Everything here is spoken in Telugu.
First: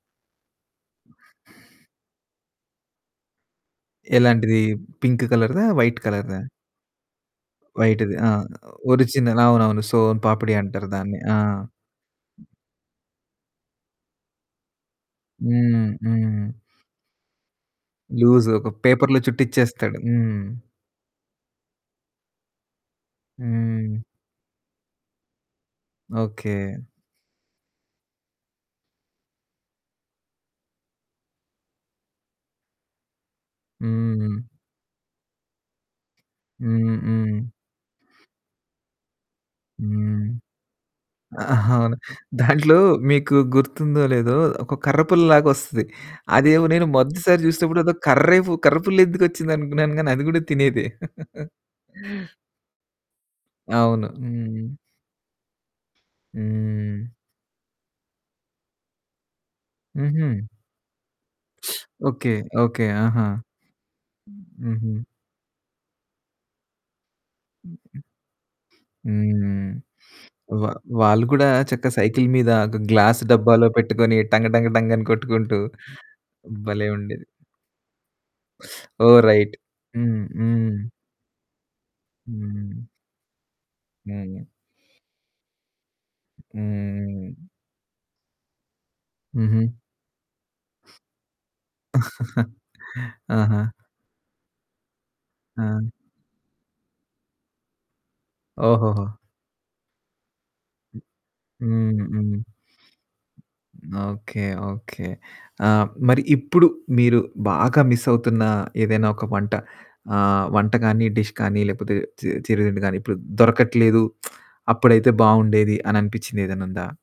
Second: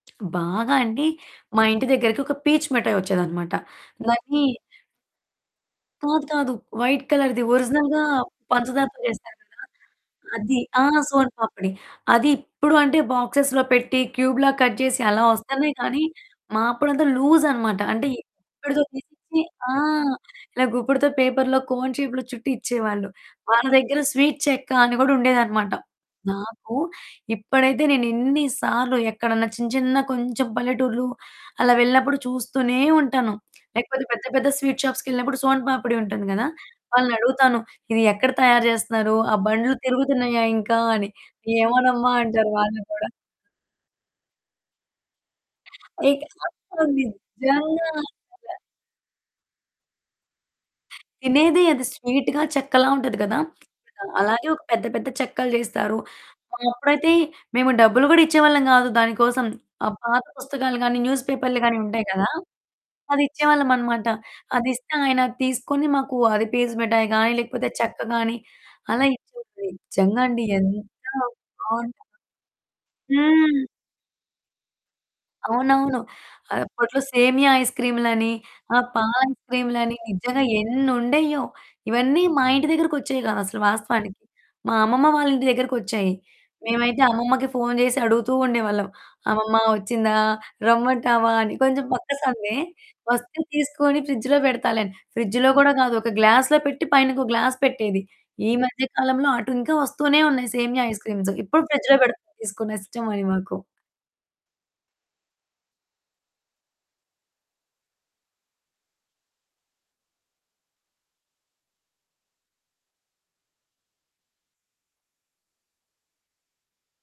బాగా అండి మా ఇంటి దగ్గరకొక పీచు మిటాయోచ్చేదనమాట. దాన్ని ఎలాంటిది పింక్ కలర్‌దా? వైట్ కాదు, కలర్‌దా? కాదు. వైట్ కలర్‌ది ఒరిజినల్‌గా వైట్‌ది ఆ! పంచదారతో చేస్తారు ఒరిజినల్. కదా! అవునవును. సోను పాపిడి అది అంటారు ఆహ్, దాన్ని. సోను ఆ! పాపిడి. అది ఇప్పుడు అంటే బాక్స్‌లో పెట్టి క్యూబ్‌లాగా కట్ చేసి అలా వస్తున్నాయి హ్మ్. కానీ, హ్మ్. మా అప్పుడంతా లూజ్ అనమాట. అంటే లూజ్ ఒక గుప్పిడతో పేపర్‌లో తీసిచ్చి చుట్టి ఆ! ఇచ్చేస్తాడు హ్మ్. ఇలా గుప్పడతో పేపర్‌లో కోన్ షేప్‌లో చుట్టి ఇచ్చేవాళ్ళు. వాళ్ళ దగ్గర హ్మ్. స్వీట్ చెక్క అని గూడా ఉండేదనమాట. నాకు ఓకే. ఇప్పుడైతే నేనెన్ని సార్లు ఎక్కడైనా చిన్న, చిన్న, కొంచెం పల్లెటూర్లు అలా వెళ్ళినప్పుడు చూస్తూనే ఉంటాను. లేకపోతే పెద్ద హ్మ్. పెద్ద స్వీట్ షాప్స్‌కెళ్ళినప్పుడు సోను పాపిడి ఉంటుంది గదా! హ్మ్, హ్మ్. వాళ్ళనడుగుతాను. ఇది ఎక్కడ తయారు జేస్తున్నారు? ఆ! బండ్లు హ్మ్. తిరుగుతున్నాయా ఇంకా? అని, ఆ! అవును. "ఏమోనమ్మా" అంటారు దాంట్లో వాళ్ళు కూడా. మీకు గుర్తుందో లేదో ఒక కర్రపుల్ల లాగోస్తది అదేమో నేను [unintelligible] మొదటిసారి చూసినప్పుడు నిజంగా. ఏదో అసల కరేపు కర్రపుల్లేందుకొచ్చింది అనుకున్నాను. కానీ అది కూడా తినేదే. తినేదే అది స్వీటుగా చెక్కలా ఉంటది గదా! అవును. అది అలాగే ఒక హ్మ్. పెద్ద, పెద్ద, చెక్కలు చేస్తారు. ఆ! హ్మ్. అప్పుడైతే మేము డబ్బులు గూడా ఇచ్చేవాళ్ళం గాదు, దాని కోసం. ఆహ్, పాత హుహు. పుస్తకాలు గాని, న్యూస్ పేపర్లు‌గాని ఉండేయి కదా! ఓకే. ఓకే. అది ఆహా! ఇచ్చేవాళ్ళమనమాట. హుహు. అదిస్తే ఆయనది తీసుకొని మాకు అది పీచు మిటాయి గాని లేకపోతే హుహు. చెక్క గాని అలా ఇచ్చుది. హ్మ్. నిజంగా అండి వా ఎంత వాళ్ళు కూడా చక్కగా బావుంటాదో. సైకిలు మీద ఒక గ్లాస్ హ్మ్. డబ్బాలో పెట్టుకొని టంగ్ టంగ్ టంగ్ అని కొట్టుకుంటూ అవునవును. భలే! అప్పట్లో ఉండేది. సేమియా ఐస్‌క్రీములని, ఆ! ఓహ్! రైట్ పాలైస్‌క్రీములని హ్మ్ నిజంగా హ్మ్. ఎన్నుండేయో, ఇవన్నీ మా ఇంటి హ్మ్. దగ్గరకొచ్చేయి కాదు, అసలు వాస్తవానికి. హ్మ్. మా అమ్మమ్మ వాళ్ళ ఇంటి దగ్గరకొచ్చాయి. మేమైతే హ్మ్. అమ్మమ్మకి ఫోన్ చేసి అడుగుతూ ఉండేవాళ్ళం. అమ్మమ్మ హుహు. వచ్చిందా? రమ్మంటావా అని, కొంచెం పక్క సందే, "వస్తే ఆహా! తీసుకొని ఫ్రిడ్జ్‌లో పెడతాలే" అని. ఫ్రిడ్జ్‌లో కూడా ఆ! కాదు. ఒక గ్లాస్‌లో పెట్టి పైన ఇంకో గ్లాస్ పెట్టేది. ఈ మధ్య ఓహోహో! కాలంలో అటుంకా వస్తూనే ఉన్నాయి, సేమియా హ్మ్. ఐస్‌క్రీమ్స్. ఇప్పుడు ఫ్రిడ్జ్‌లో హ్మ్, పెడతుంది హ్మ్. తీసుకుని, ఇష్టమని మాకు. ఓకే. ఓకే. ఆ! మరి ఇప్పుడు మీరు బాగా మిస్సవుతున్న ఏదైనా ఒక వంట ఆహ్, వంట గాని డిష్ గాని, లేకపోతే చి చిరు తిండి గాని, ఇప్పుడు దొరకట్లేదు అప్పుడైతే బావుండేది అని అనిపిచ్చిందేదైనా ఉందా?